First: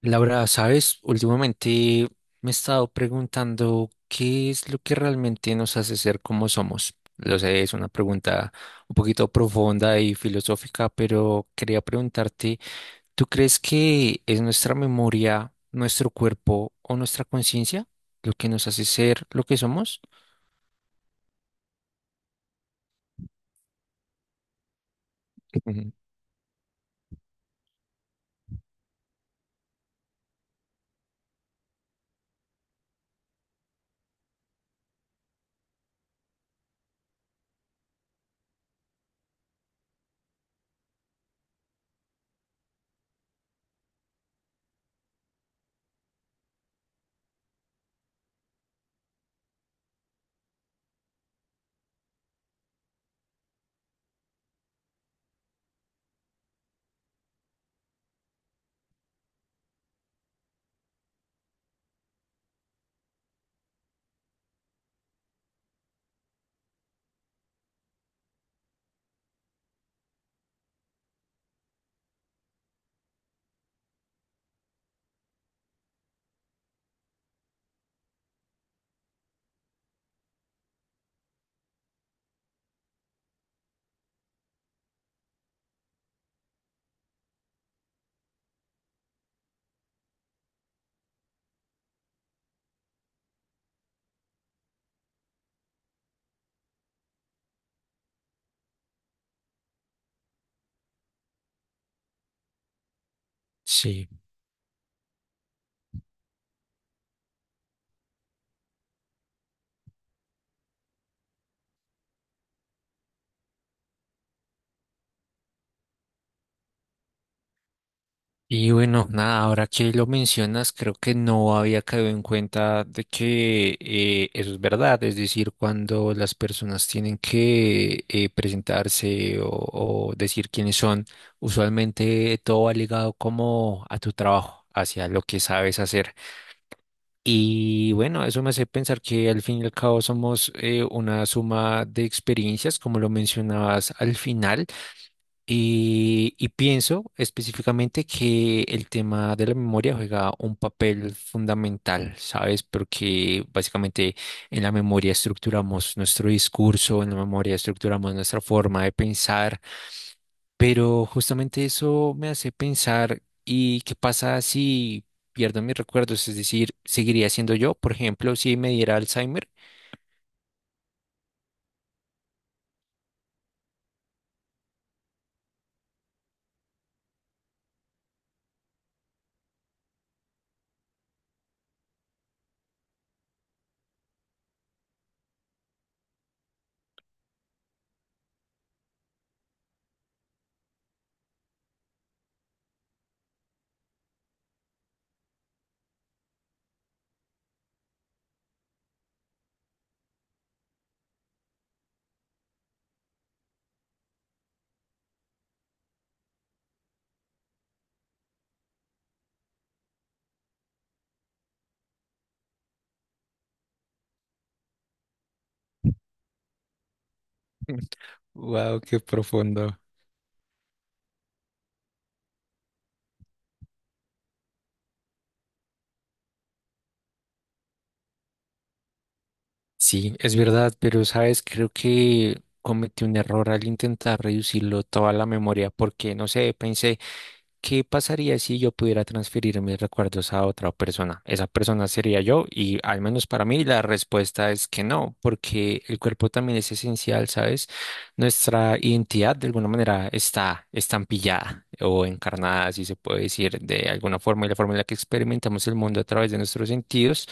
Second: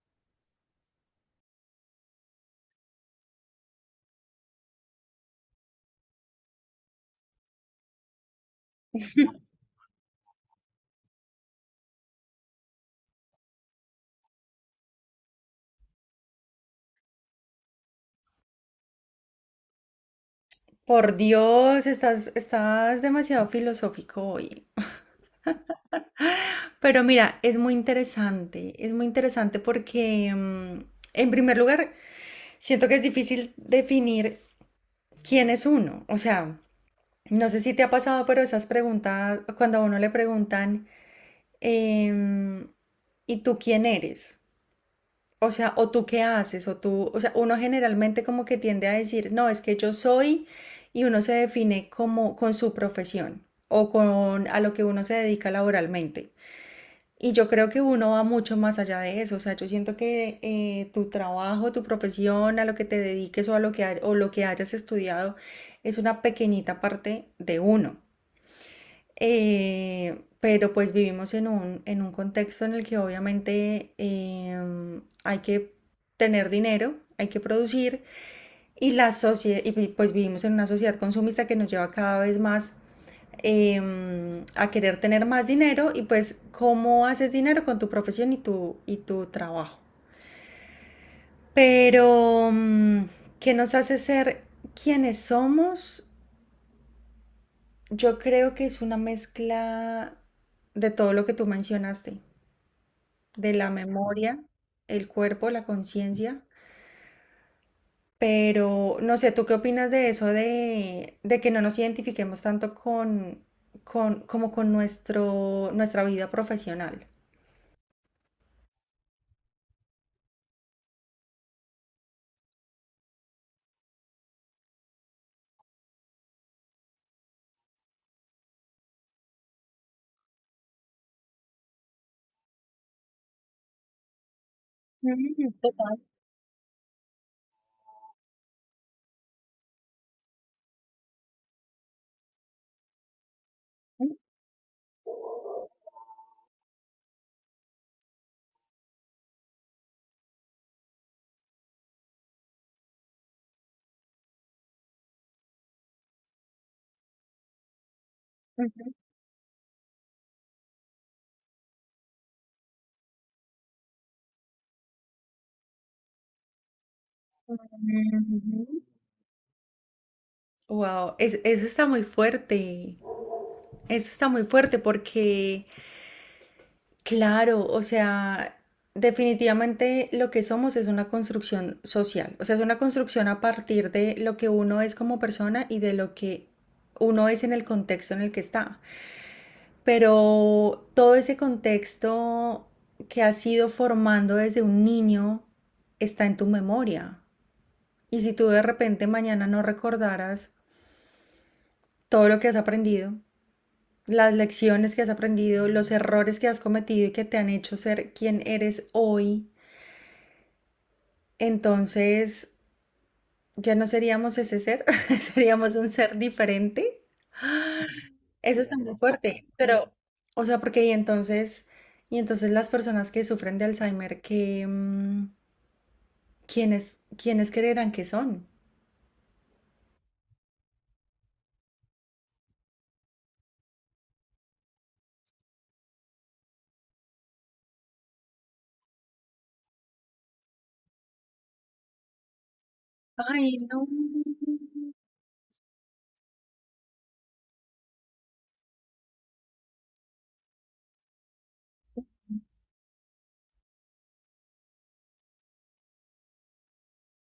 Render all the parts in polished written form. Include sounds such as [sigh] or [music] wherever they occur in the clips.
Laura, ¿sabes? Últimamente me he estado preguntando qué es lo que realmente nos hace ser como somos. Lo sé, es una pregunta un poquito profunda y filosófica, pero quería preguntarte, ¿tú crees que es nuestra memoria, nuestro cuerpo o nuestra conciencia lo que nos hace ser lo que somos? Por Dios, estás demasiado filosófico hoy. Ujú. Pero mira, es muy interesante porque, en primer lugar, siento que es difícil definir quién es uno. O sea, no sé si te ha pasado, pero esas preguntas, cuando a uno le preguntan, em, ¿y tú quién eres? O sea, o tú qué haces, o tú, o sea, uno generalmente como que tiende a decir, no, es que yo soy, y uno se define como con su profesión o con a lo que uno se dedica laboralmente. Y yo creo que uno va mucho más allá de eso. O sea, yo siento que tu trabajo, tu profesión, a lo que te dediques o a lo que, o lo que hayas estudiado, es una pequeñita parte de uno. Pero pues vivimos en un contexto en el que obviamente hay que tener dinero, hay que producir y la sociedad, y pues vivimos en una sociedad consumista que nos lleva cada vez más a querer tener más dinero y pues cómo haces dinero con tu profesión y tu trabajo. Pero, ¿qué nos hace ser quienes somos? Yo creo que es una mezcla de todo lo que tú mencionaste, de la Sí. memoria, el cuerpo, la conciencia. Pero no sé, ¿tú qué opinas de eso de que no nos identifiquemos tanto con como con nuestro, nuestra vida profesional? Y bueno, nada, ahora que lo mencionas, creo que no había caído en cuenta de que eso es verdad, es decir, cuando las personas tienen que presentarse o decir quiénes son, usualmente todo va ligado como a tu trabajo, hacia lo que sabes hacer. Y bueno, eso me hace pensar que al fin y al cabo somos una suma de experiencias, como lo mencionabas al final. Y pienso específicamente que el tema de la memoria juega un papel fundamental, ¿sabes? Porque básicamente en la memoria estructuramos nuestro discurso, en la memoria estructuramos nuestra forma de pensar, pero justamente eso me hace pensar, ¿y qué pasa si pierdo mis recuerdos? Es decir, ¿seguiría siendo yo, por ejemplo, si me diera Alzheimer? Wow, eso está muy fuerte. Eso está muy fuerte porque, claro, o sea, definitivamente lo que somos es una construcción social. O sea, es una construcción a partir de lo que uno es como persona y de lo que uno es en el contexto en el que está. Pero todo ese contexto que has ido formando desde un niño está en tu memoria. Y si tú de repente mañana no recordaras todo lo que has aprendido, las lecciones que has aprendido, los errores que has cometido y que te han hecho ser quien eres hoy, entonces ya no seríamos ese ser, [laughs] seríamos un ser diferente. [laughs] Eso está Wow, muy qué fuerte, profundo. pero, o sea, porque y entonces, las personas que sufren de Alzheimer, que, ¿quiénes creerán que son? Sí, es verdad, pero sabes, creo que cometí un error al intentar reducirlo toda la memoria, porque no sé, pensé. ¿Qué pasaría si yo pudiera transferir mis recuerdos a otra persona? Esa persona sería yo y al menos para mí la respuesta es que no, porque el cuerpo también es esencial, ¿sabes? Nuestra identidad de alguna manera está estampillada o encarnada, si se puede decir, de alguna forma y la forma en la que experimentamos el mundo a través de nuestros sentidos,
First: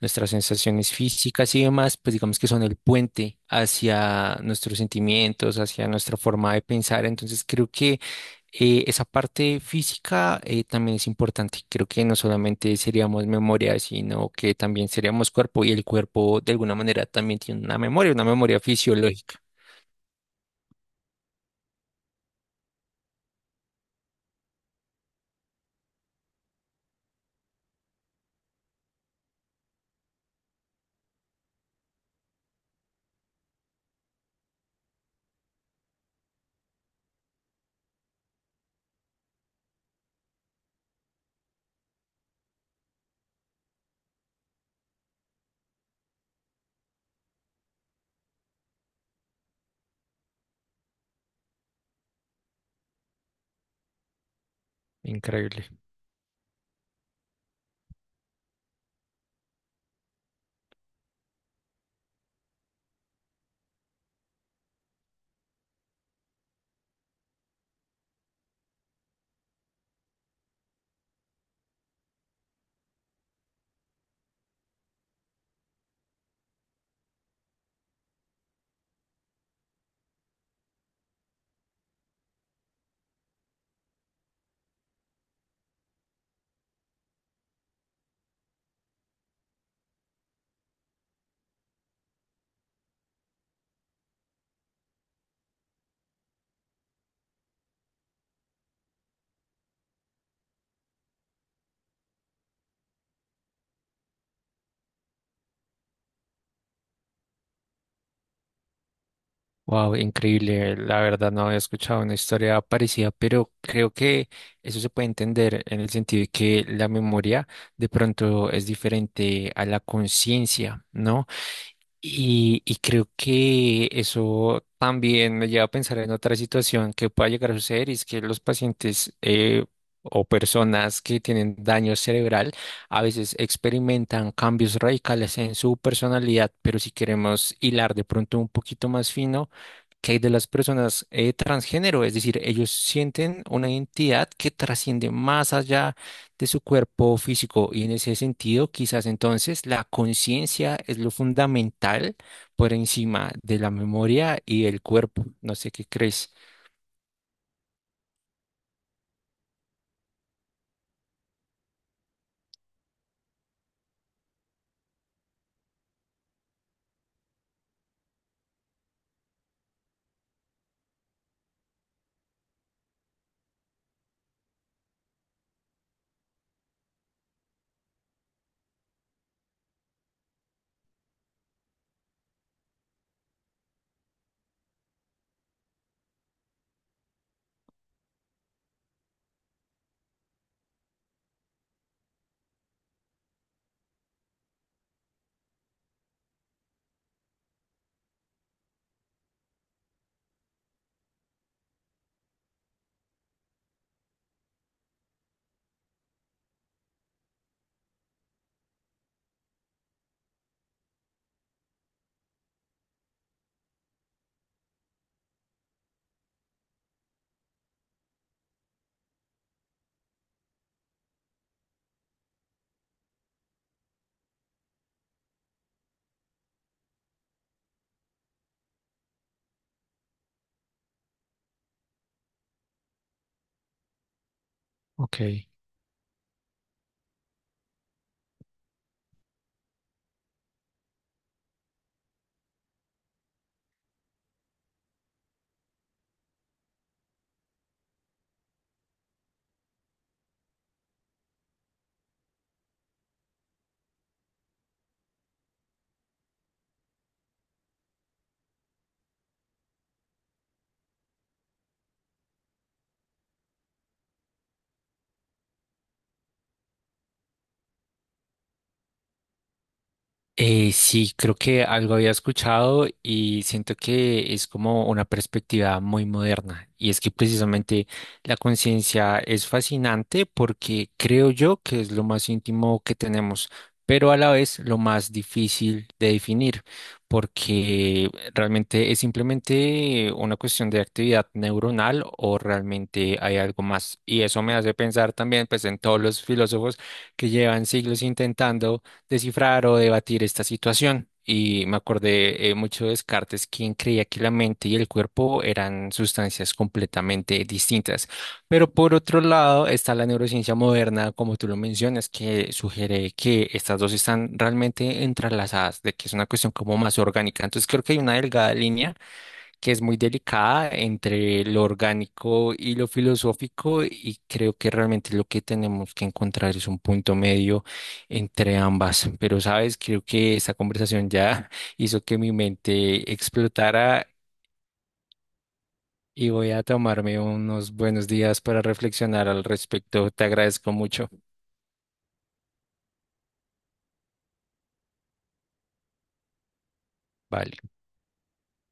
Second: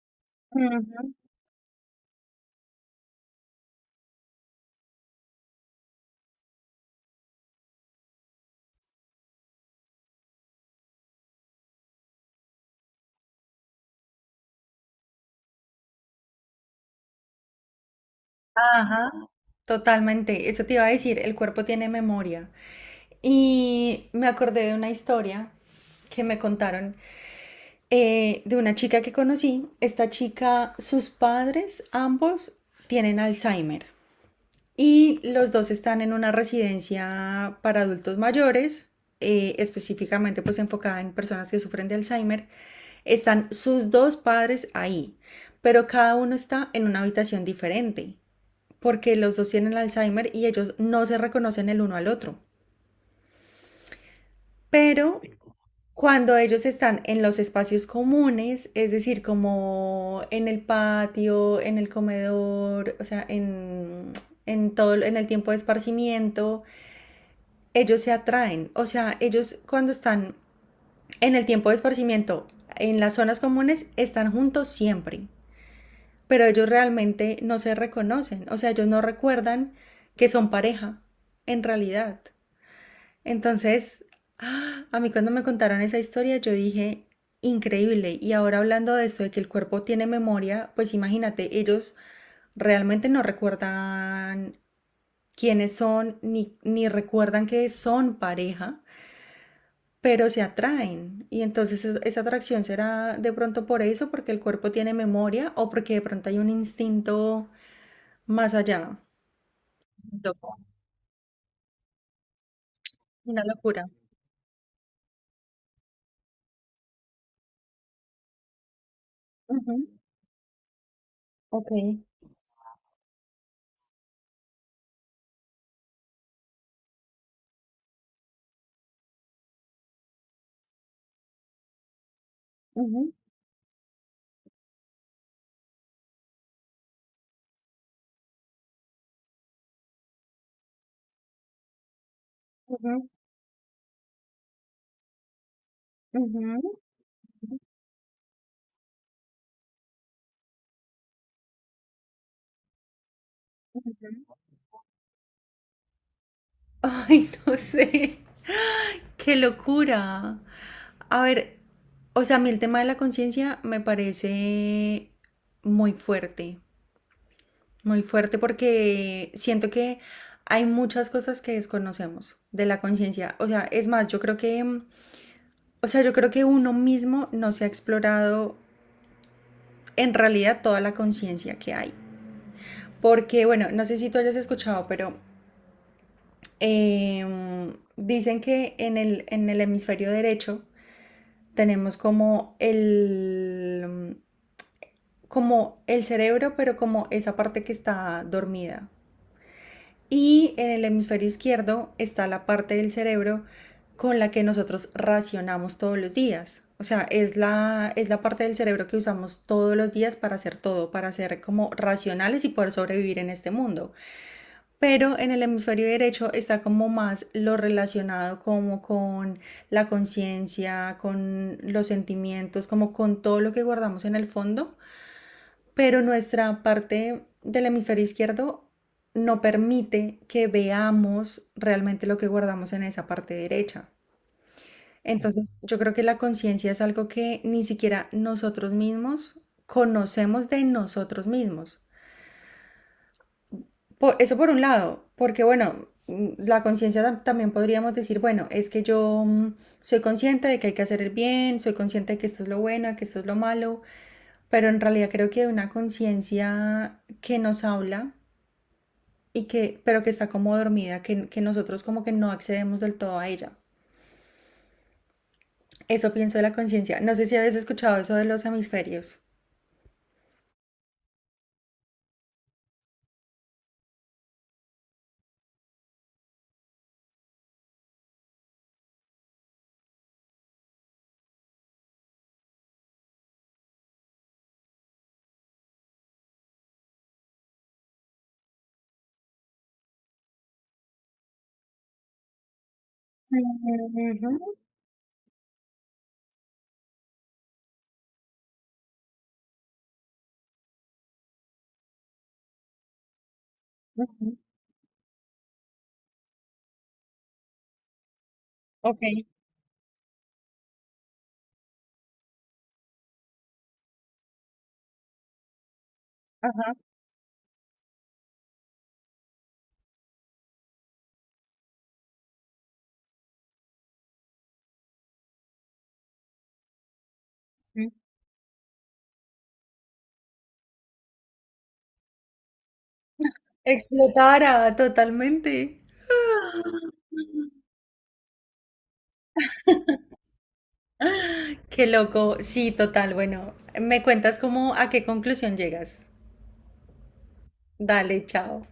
nuestras sensaciones físicas y demás, pues digamos que son el puente hacia nuestros sentimientos, hacia nuestra forma de pensar. Entonces creo que esa parte física también es importante. Creo que no solamente seríamos memoria, sino que también seríamos cuerpo y el cuerpo de alguna manera también tiene una memoria Ajá. fisiológica. Totalmente, eso te iba a decir, el cuerpo tiene memoria. Y me acordé de una historia que me contaron de una chica que conocí. Esta chica, sus padres, ambos tienen Alzheimer. Y los dos están en una residencia para adultos mayores, específicamente pues enfocada en personas que sufren de Alzheimer. Están sus dos padres ahí, pero cada uno está en una habitación diferente, porque los dos tienen Alzheimer y ellos no se reconocen el uno al otro. Pero Increíble. cuando ellos están en los espacios comunes, es decir, como en el patio, en el comedor, o sea, en todo en el tiempo de esparcimiento, ellos se atraen, o sea, ellos cuando están en el tiempo de esparcimiento, en las zonas comunes, están juntos siempre, pero ellos realmente no se reconocen, o sea, ellos no recuerdan que son pareja, en realidad. Entonces, ¡ah! A mí cuando me contaron esa historia, yo dije, increíble, y ahora hablando de esto, de que el cuerpo tiene memoria, pues imagínate, ellos realmente no recuerdan quiénes son, ni recuerdan que son pareja pero se atraen. Y entonces esa atracción será de pronto por eso, porque el cuerpo tiene memoria o porque de pronto hay un instinto más allá. Wow, Loco, increíble. La verdad no había escuchado una historia parecida, una pero locura. creo que eso se puede entender en el sentido de que la memoria de pronto es diferente a la conciencia, ¿no? Y creo que eso también me lleva a pensar en otra situación que pueda llegar a suceder, y es que los pacientes o personas que tienen daño cerebral a Ujú, veces experimentan cambios radicales en su personalidad, pero si queremos hilar de pronto un poquito más fino, que hay de las personas transgénero? Es decir, ellos ujú, sienten una identidad que trasciende más allá de su ujú, cuerpo físico. Y en ese sentido, quizás entonces la conciencia es lo fundamental por encima de la ujú. memoria y el cuerpo. No sé qué crees. Ay, [laughs] no sé, qué locura. A ver, o sea, a mí el tema de la conciencia me parece muy fuerte, muy fuerte porque siento que hay muchas cosas que desconocemos de la conciencia. O sea, es más, yo creo que o sea, yo creo que uno mismo no se ha explorado en realidad toda la conciencia que hay. Porque, bueno, no sé si tú hayas escuchado, pero eh, dicen que en el hemisferio derecho tenemos como el cerebro, pero como esa parte que está dormida. Y en el hemisferio izquierdo está la parte del cerebro con la que nosotros racionamos todos los días. O sea, es la parte del cerebro que usamos todos los días para hacer todo, para ser como racionales y poder sobrevivir en este mundo. Pero en el hemisferio derecho está como más lo relacionado como con la conciencia, con los sentimientos, como con todo lo que guardamos en el fondo, pero nuestra parte del hemisferio izquierdo no permite que veamos realmente lo que guardamos en esa parte derecha. Ok. Entonces, yo creo que la conciencia es algo que ni siquiera nosotros mismos conocemos de nosotros mismos. Eso por un lado, porque bueno, la conciencia también podríamos decir, bueno, es que yo, soy consciente de que hay que hacer el bien, soy consciente de que esto es lo bueno, de que esto es lo malo, pero en realidad creo que hay una conciencia que nos habla y que, pero que está como dormida, que nosotros como que no accedemos del todo a ella. Eso pienso de la conciencia. No sé si habéis escuchado eso de los hemisferios. Sí, creo que algo había escuchado y siento que es como una perspectiva muy moderna. Y es que precisamente la conciencia es fascinante porque creo yo que es lo más íntimo que tenemos, pero a la vez lo más difícil de definir, porque realmente es simplemente una cuestión de actividad neuronal o realmente hay algo más. Y eso me Ujú, hace pensar también pues en todos los filósofos que llevan siglos intentando descifrar o debatir esta situación. Y me acordé mucho de Descartes, quien creía que la ujú, mente y el cuerpo eran sustancias completamente distintas. Pero por otro lado está la neurociencia moderna, como tú lo mencionas, que sugiere que estas dos están realmente entrelazadas, de que es una cuestión ajá, como más orgánica. Entonces creo que hay una delgada línea que es muy delicada entre lo orgánico y lo filosófico y creo que realmente lo que tenemos que encontrar es un punto medio sí. entre ambas. Pero sabes, creo que esta conversación ya [laughs] hizo que mi mente explotara Explotara totalmente. y voy a tomarme unos buenos días para reflexionar al respecto. Te agradezco mucho. Qué loco. Sí, total. Bueno, me cuentas cómo, a qué conclusión llegas. Vale. Dale, chao.